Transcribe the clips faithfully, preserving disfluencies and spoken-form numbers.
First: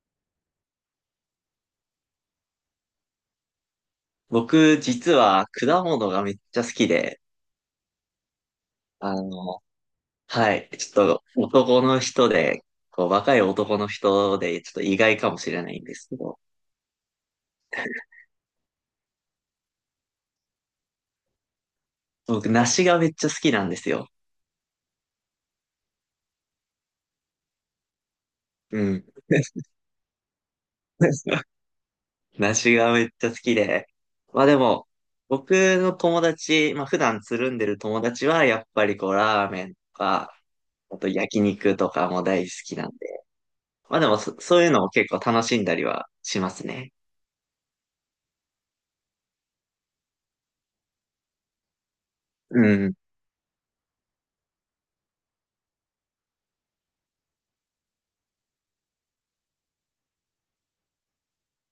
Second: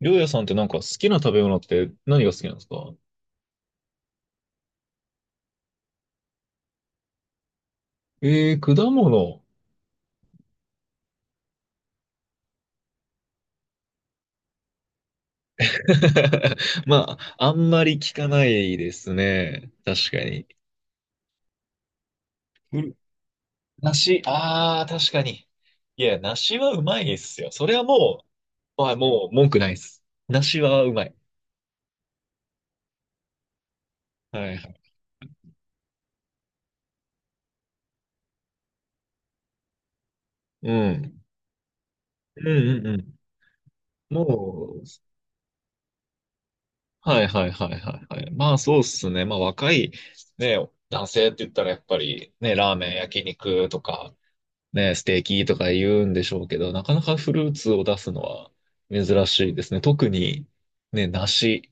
りょうやさんってなんか好きな食べ物って何が好きなんですか？僕、実は果物がめっちゃ好きで、えー、果あ物。の、はい、ちょっと男の人で、こう、若い男の人で、ちょっと意外かもしれないんですけど、まあ、あんまり聞かないですね。確かに。僕、う梨ん。がめっちゃ好きなんですよ。梨、ああ、確かに。いや、梨はうまいですよ。それはもうう、はい、ん。もう文句ないです。梨はうまい。梨がめっちゃ好きで。はまあいではい。も、僕の友達、まあ普段つるんでる友達は、やっぱりこう、ラーメンとか、うあとん。焼肉とかもう大好んきうんなんうん。で。まあでもそ、そういうもう、のを結構楽しんだりはしますね。はいはいはいはいはい。まあそうっすね。まあ若い、ね、男性って言ったらやっぱりね、うラーメン、ん。焼肉とか、ね、ステーキとか言うんでしょうけど、なかなかフルーツを出すのは珍しいですね。特に、ね、梨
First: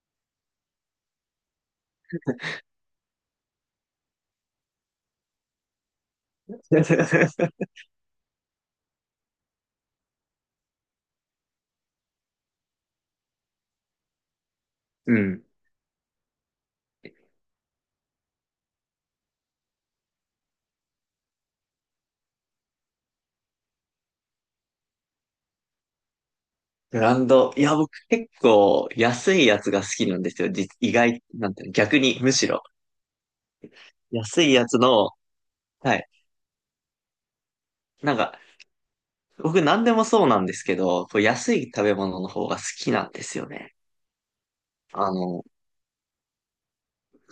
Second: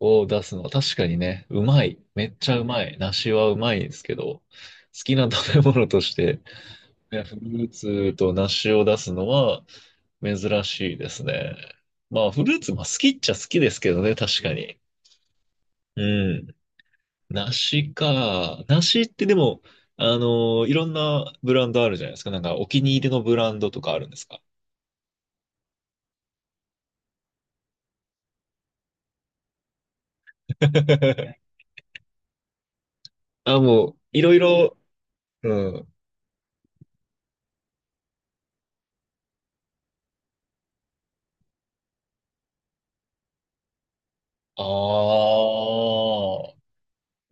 を出すのは確かにね、うまい。めっちゃうまい。梨はうまいんですけど、好きな食べ物として、ね、フル ーツと梨を出すのは珍しいですね。まあ、フルーツまあ好きっちゃ好きですけどね、確かに。うん。うん。梨か。梨ってでも、あのいろんなブランドあるじゃないですか。なんかお気に入りのブランドとかあるんですか？ ブランド。いや、僕結構安いやつが好きなんですよ。実意外、なん ていうの、逆に、むしろ。あ、もう、いろい安いやろ、つの、うん。はい。なんか、僕何でもそうなんですけど、こう安い食べ物の方が好きなんですよね。ああの、あ、は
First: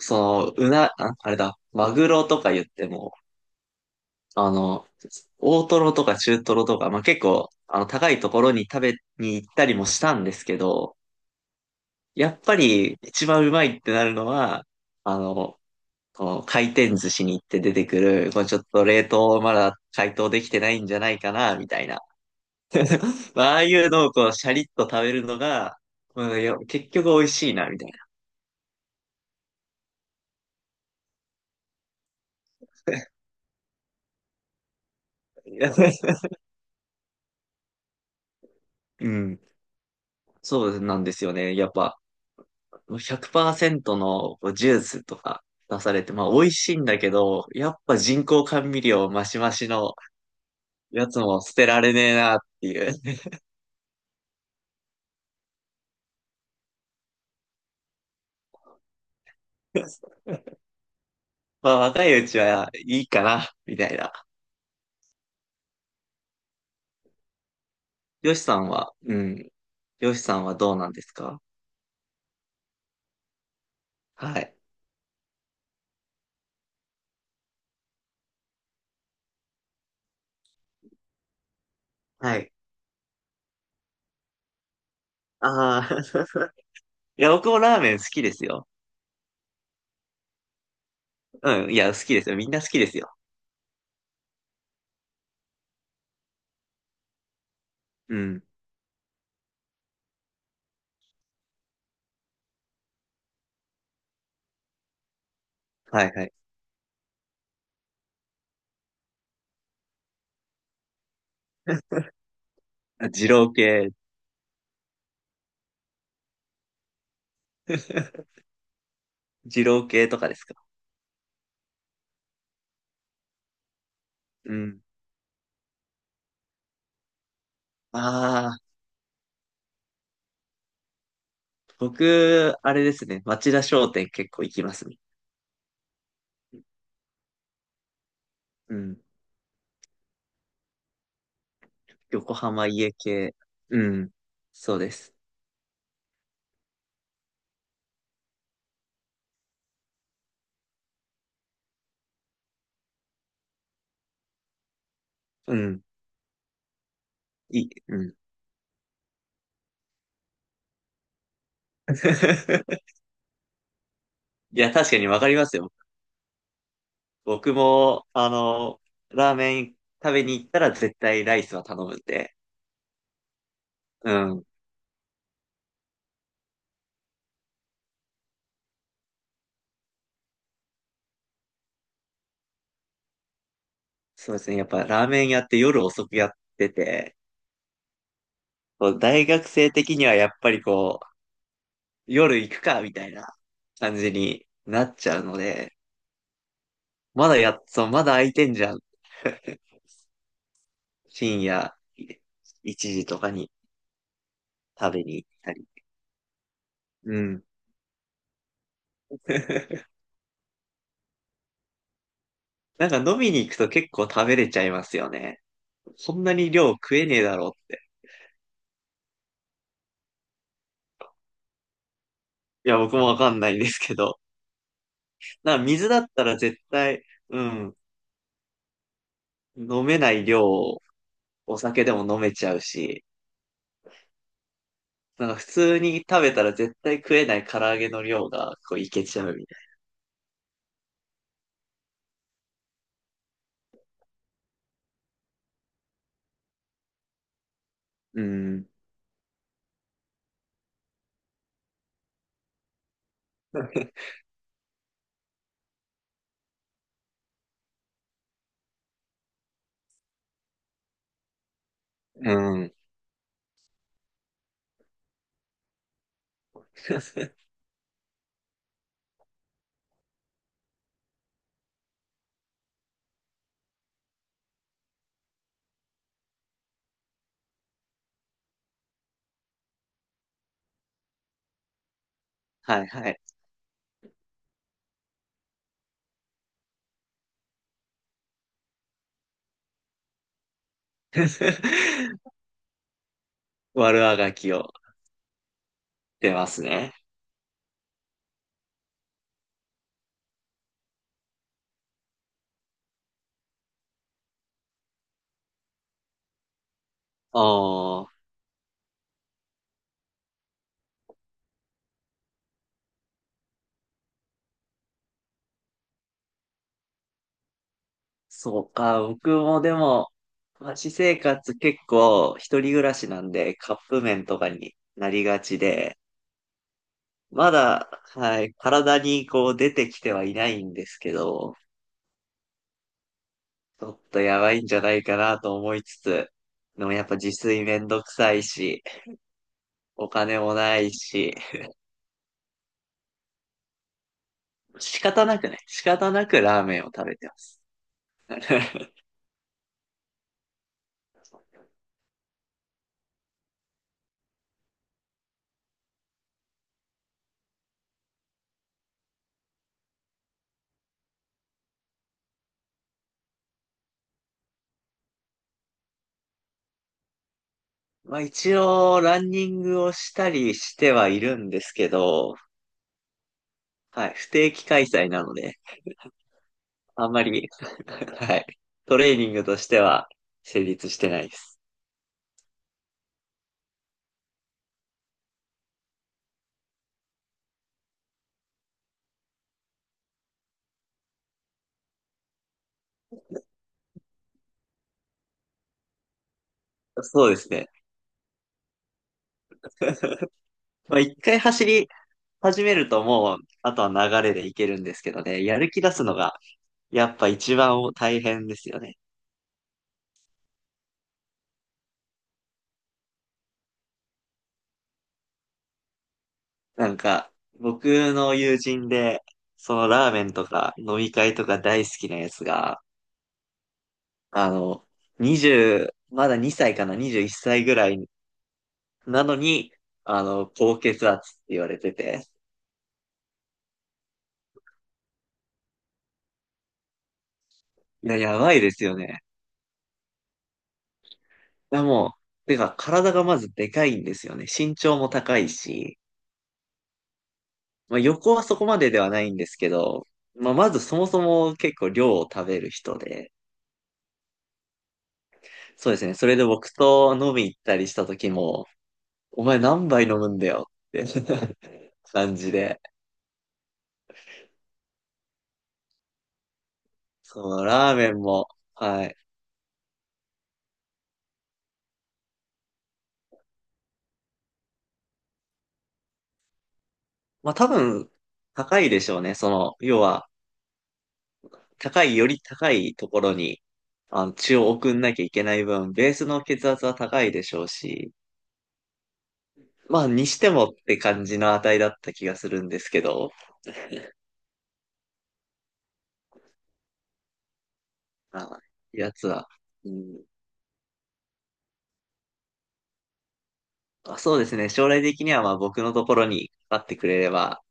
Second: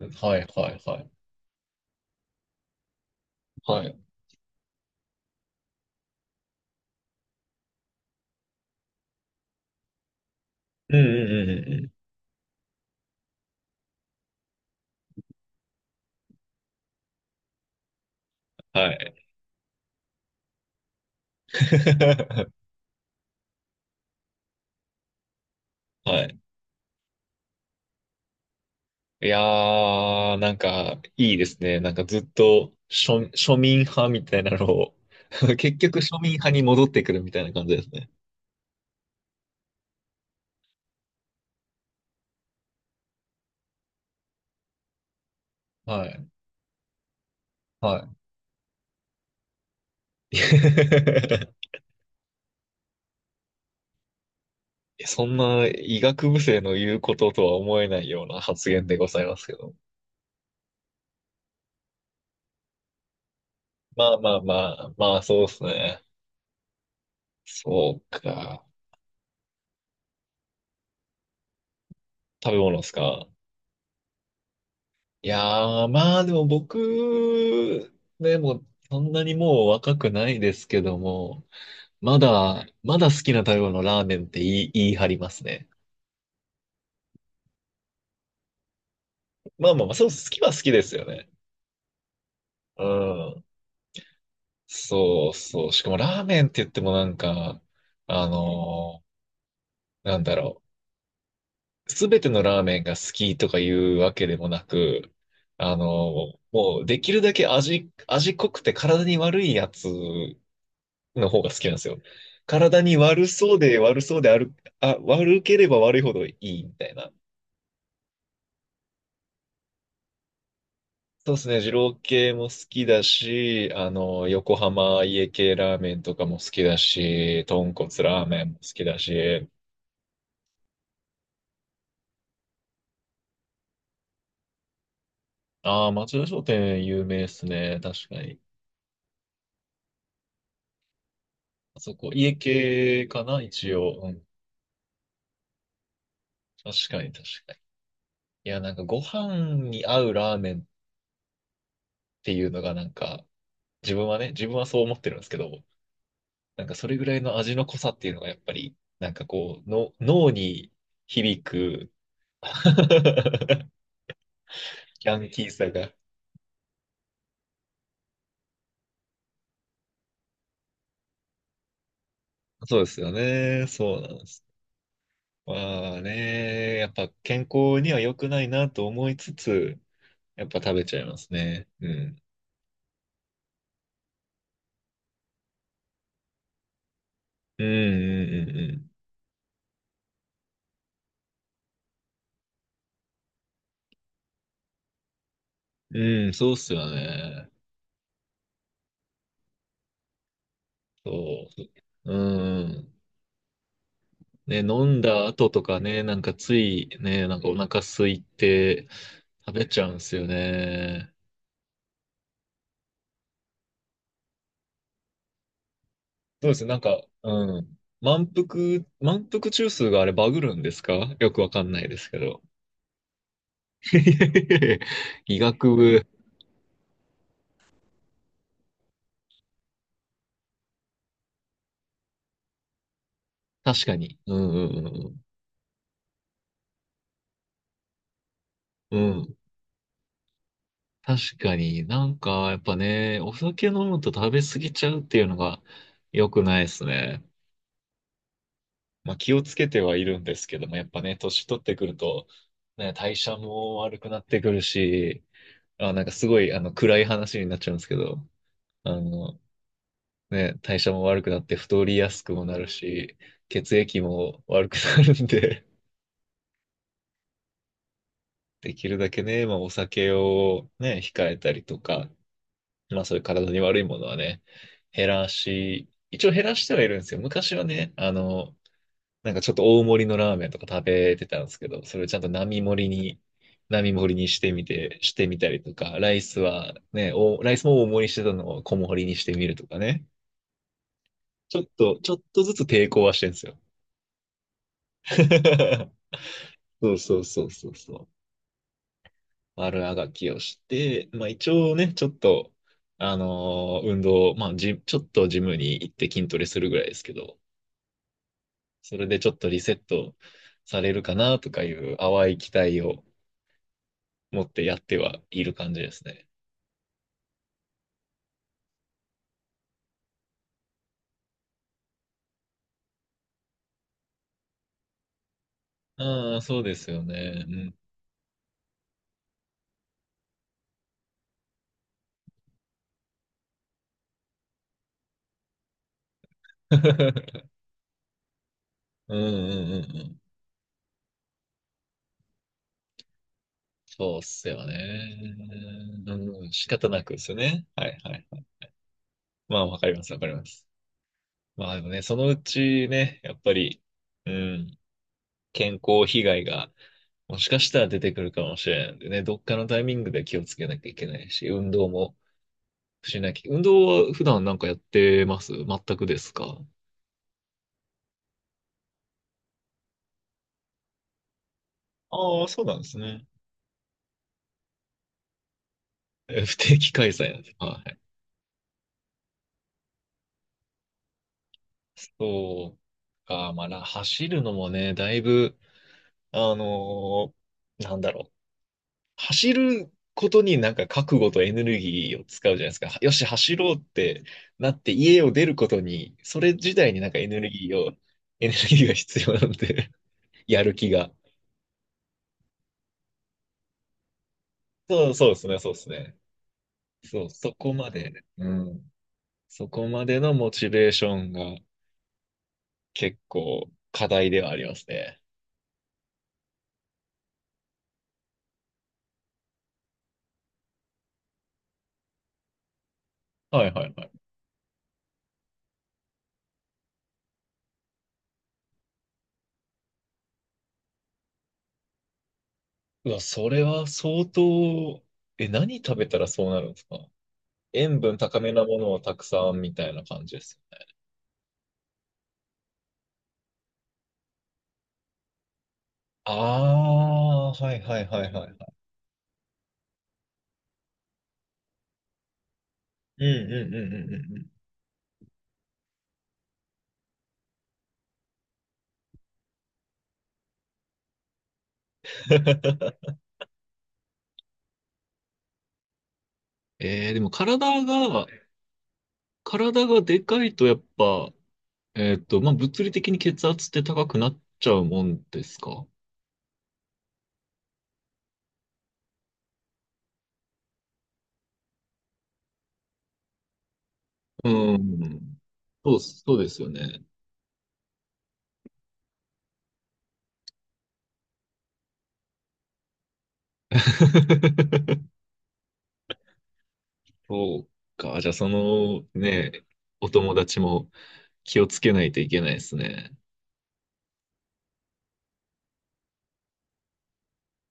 いはの、ういな、はい。あ、あれだ、マグロとか言っても、はい。あの、大トロとか中トロとか、まあ、結構、あの、高いところに食べに行ったりもしたんですけど、うんうんうんうんうん。やっぱり一番うまいってなるのは、あの、この回転寿司に行って出てくる、こうちょっとは冷い。凍まだ解凍できてないんじゃないかな、みたいな。まあ、ああいうのをこう、シャリッと食べるのが、はまい。あ、いや結局美味しいな、みたいな。いやー、なんか、いいですね。なんかずっと庶、庶民派みたいなのを、 結局庶 民派に戻ってくるみたいな感じですね。うん。そうなんですよね。やっぱ、ひゃくパーセントのこうジュースとか出されはて、い。まあ、美味しいんだけど、やっぱは人工甘味料マシマシのい。やつも捨て られねえな、っていう。いや、そんな医学部生の言うこととは思えないような発言でございますけど。まあ、若いうちはいいかな、みたいまあな。まあまあ、まあそうですね。そうよしさか。んは、うん、よしさんはどうなんですか？食べ物ですか。はい。いやー、まあでも僕、でもそんなにもう若くないですけども、まはい。だ、まだ好きな食べ物ラーメンって言い、言い張りますね。ああ、いや、僕もラーメン好きですよ。まあまあまあ、そう、好きは好きですよね。うん。いや、好きですよ。みんな好きうですよ。ん。そうそう。しかもラーメンって言ってもなんか、うあん。のーなんだろう。すべてのラーメンが好きとかいうわけでもなく、あのはいはい。ーもうできるだけ味、味濃くて体に悪いやつの方が好きなんですよ。体にあ、悪二郎そうで系。悪そうである、あ、悪ければ悪いほどいいみたいな。二郎系とかですか？そうですね、二郎系も好きだし、あの、う横ん。浜家系ラーメンとかも好きだし、豚骨ラーメンあも好あ、きだし、僕、あれですね。町田商店結構行きますね。ああ、町田商店有名ですね、確かに。うん。あそこ、家横浜家系か系。な、一う応。うん。ん、そうです。確かに確かに。いや、なんかご飯に合うラーメンっていうのがなんか、自分はね、自分はそう思ってるんですけうど、ん。なんかそれぐらいの味いのい。濃さっうていうん。のがやっぱり、なんかこう、の脳に響く。 いや、確かにヤわかンりキまーすさよ。が。僕も、あの、ラーメン食べに行ったら絶対ライスは頼むんで。そうですよね。そうなんうです。ん。まあね、やっぱ健康には良くないなと思いつつ、やっぱ食べちゃいますね。うん。そうですね。やっぱラーメン屋って夜遅くやってて、うんうんうこう大学生的にはやっぱりこう、夜行くか、みたいな感じになっちゃうので、んうん。うん、そうっすよまだね。やっ、そう、まだ空いてんじゃん。深そ夜う。う1ん。時とかにね、飲食んべに行だっ後たとり。かね、なんかついうね、なんん。かお腹空いて食べ ちゃうんすよね。なんか飲みに行くと結構食べれちゃいますよね。そんなそうにですね。量なん食か、えねえだろううっん。て。満腹、満腹中枢があれバグるんですか？よくわかんないですけど。いや、僕もわかんないんですけど。医なんか学水だ部、ったら絶対、うん、飲めない量をお酒でも飲めちゃうし、確かに。うんうんうんなんか普通に食べたら絶対食えない唐揚げの量がこういうけちゃん。うみたい確かになんか、やっぱね、お酒飲むと食べ過ぎちゃうっていうのが良くないですね。な。うん。まあ気をつけてはいるんですけども、やっぱね、年取ってくると、ね、代謝も悪くなってくるし、あ、なんかすごい、あの、暗い話になっちゃうんですけど、あの、ね、代謝も悪くなって太りやすうくもなるん。し、血液も悪くなるんで、できるだけね、まあお酒をね、控えたりとか、まあそういう体に悪いものはね、減らし、一応減らしてはいるんですよ。昔はね、あの、なんかちょっと大盛りのラーメンとか食べてたんですけど、それをちゃんと並は盛いりはい。に、並盛りにしてみて、してみたりとか、ライスはね、お、ライスも大盛りしてたのを小盛りにしてみるとかね。ちょっと、ちょっ とずつ抵抗はしてるんですよ。悪あがきを 出ますそね。うそうそうそうそう。悪あがきをして、まあ一応ね、ちょっと、あのー運動、まあジ、ちょっとジムに行って筋トレするぐらいですけど、ああ、それでちょっとリセットされるかなとかいう淡い期待を持ってやってはいる感じですね。そうか。僕もでも、私生活結構一人暮らしなんでカップ麺とかになりがちで、ああ、そうですよね。うまん。だ、はい、体にこう出てきてはいないんですけど、ちょっとやばいんじゃないかなと思いつつ、でもやっぱ自 炊めんどくさいし、うんうんうんうおん。金もないし、そうっすよ仕方ね。なくね、仕方なくうん、ラー仕メンを方な食くべでてすまよす。ね。はいはい。まあわかりますわかります。まあでもね、そのうちね、やっぱり、うん。健康被害がもしかしたら出てくるかもしれないんでね、どっかのタイミングで気をつけなきゃいけないし、運動もしなきゃ。運動は普段なんかやってます？全くですか？まあ一応、ランニングをしたりしてはいるんですけど、ああ、そうなんですね。はい、不定期開催なので、え、不定期開あんま催なんでり す。はい。はい、トレーニングとしては成立してないです。そうか、まあ、な走るのもね、だいぶ、あのーなんだろう。走ることになんか覚悟とエネルギーを使うじゃないですか。よし、走ろうってなって家を出ることに、それ自体になんかエそうでネルすギね。ーを、エネルギーが必要なんで、やる気まあが。一回走り始めるともう、あとは流れでいけるんですそけう、どそうでね、すね、やるそうで気す出すのね。が、やっそぱう、そ一こ番ま大で、変うですよん。ね。そこまでのモチベーションが結構課題ではありますね。なんか、僕の友人で、そのラーメンとか飲み会とか大好きなやつが、はいはいはい。あの、にじゅう、まだにさいかな、にじゅういっさいぐらいなのに、あの、高血圧って言われてて。うわ、それは相当、え、何食べたらそうなるんですか？塩いや、分や高めばいなでもすのよをたね。くさんみたいな感じです。いや、もう、てか、体がまずでかいんですよね。身長も高いし、ああー、はいまはあ、いはい横ははいそはこい。までではないんですけど、まあ、まずそもそも結構量を食べる人うんうで、んうんうんうんうん。そうですね。それで僕と飲み行ったりした時も、お前何杯飲むんだよって 感じで。えー、でもそう、体ラーメンが、も、はい。体がでかいとやっぱ、えっと、まあ、物理的に血圧って高くなっちゃうもんですか？まあ多分、高いでしょうね。その、要は、高い、より高いところに、あの、血をう送んなきゃいん。けない分、そうっベーす、スそうのです血よ圧はね。高いでしょうし、まあ、にしてもって感じの値だった気がするんですけど、そうか。じゃあ、まそあ、のやつは、ね、うおん、友達も気をつけないといけないですね。まあ、そうですね。将来的には、まあ、僕のところにかかってくれれば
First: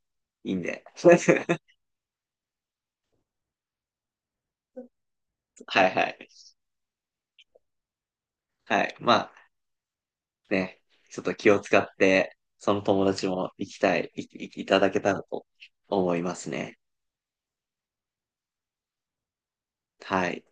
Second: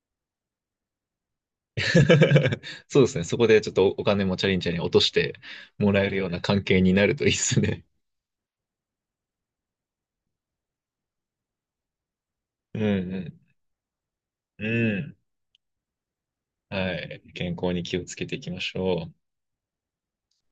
いいんで。そうですね。そこでちょっとお金もチャリンチャリン落としてはもいらはえるよい。うな関係になるといいですね。はい。まあ、ね、ちょっと気を使って、そうんの友う達ん。も行きたい、い、い、ういただけたん。らと思いますね。はい。健康に気をつけていきましょう。はい。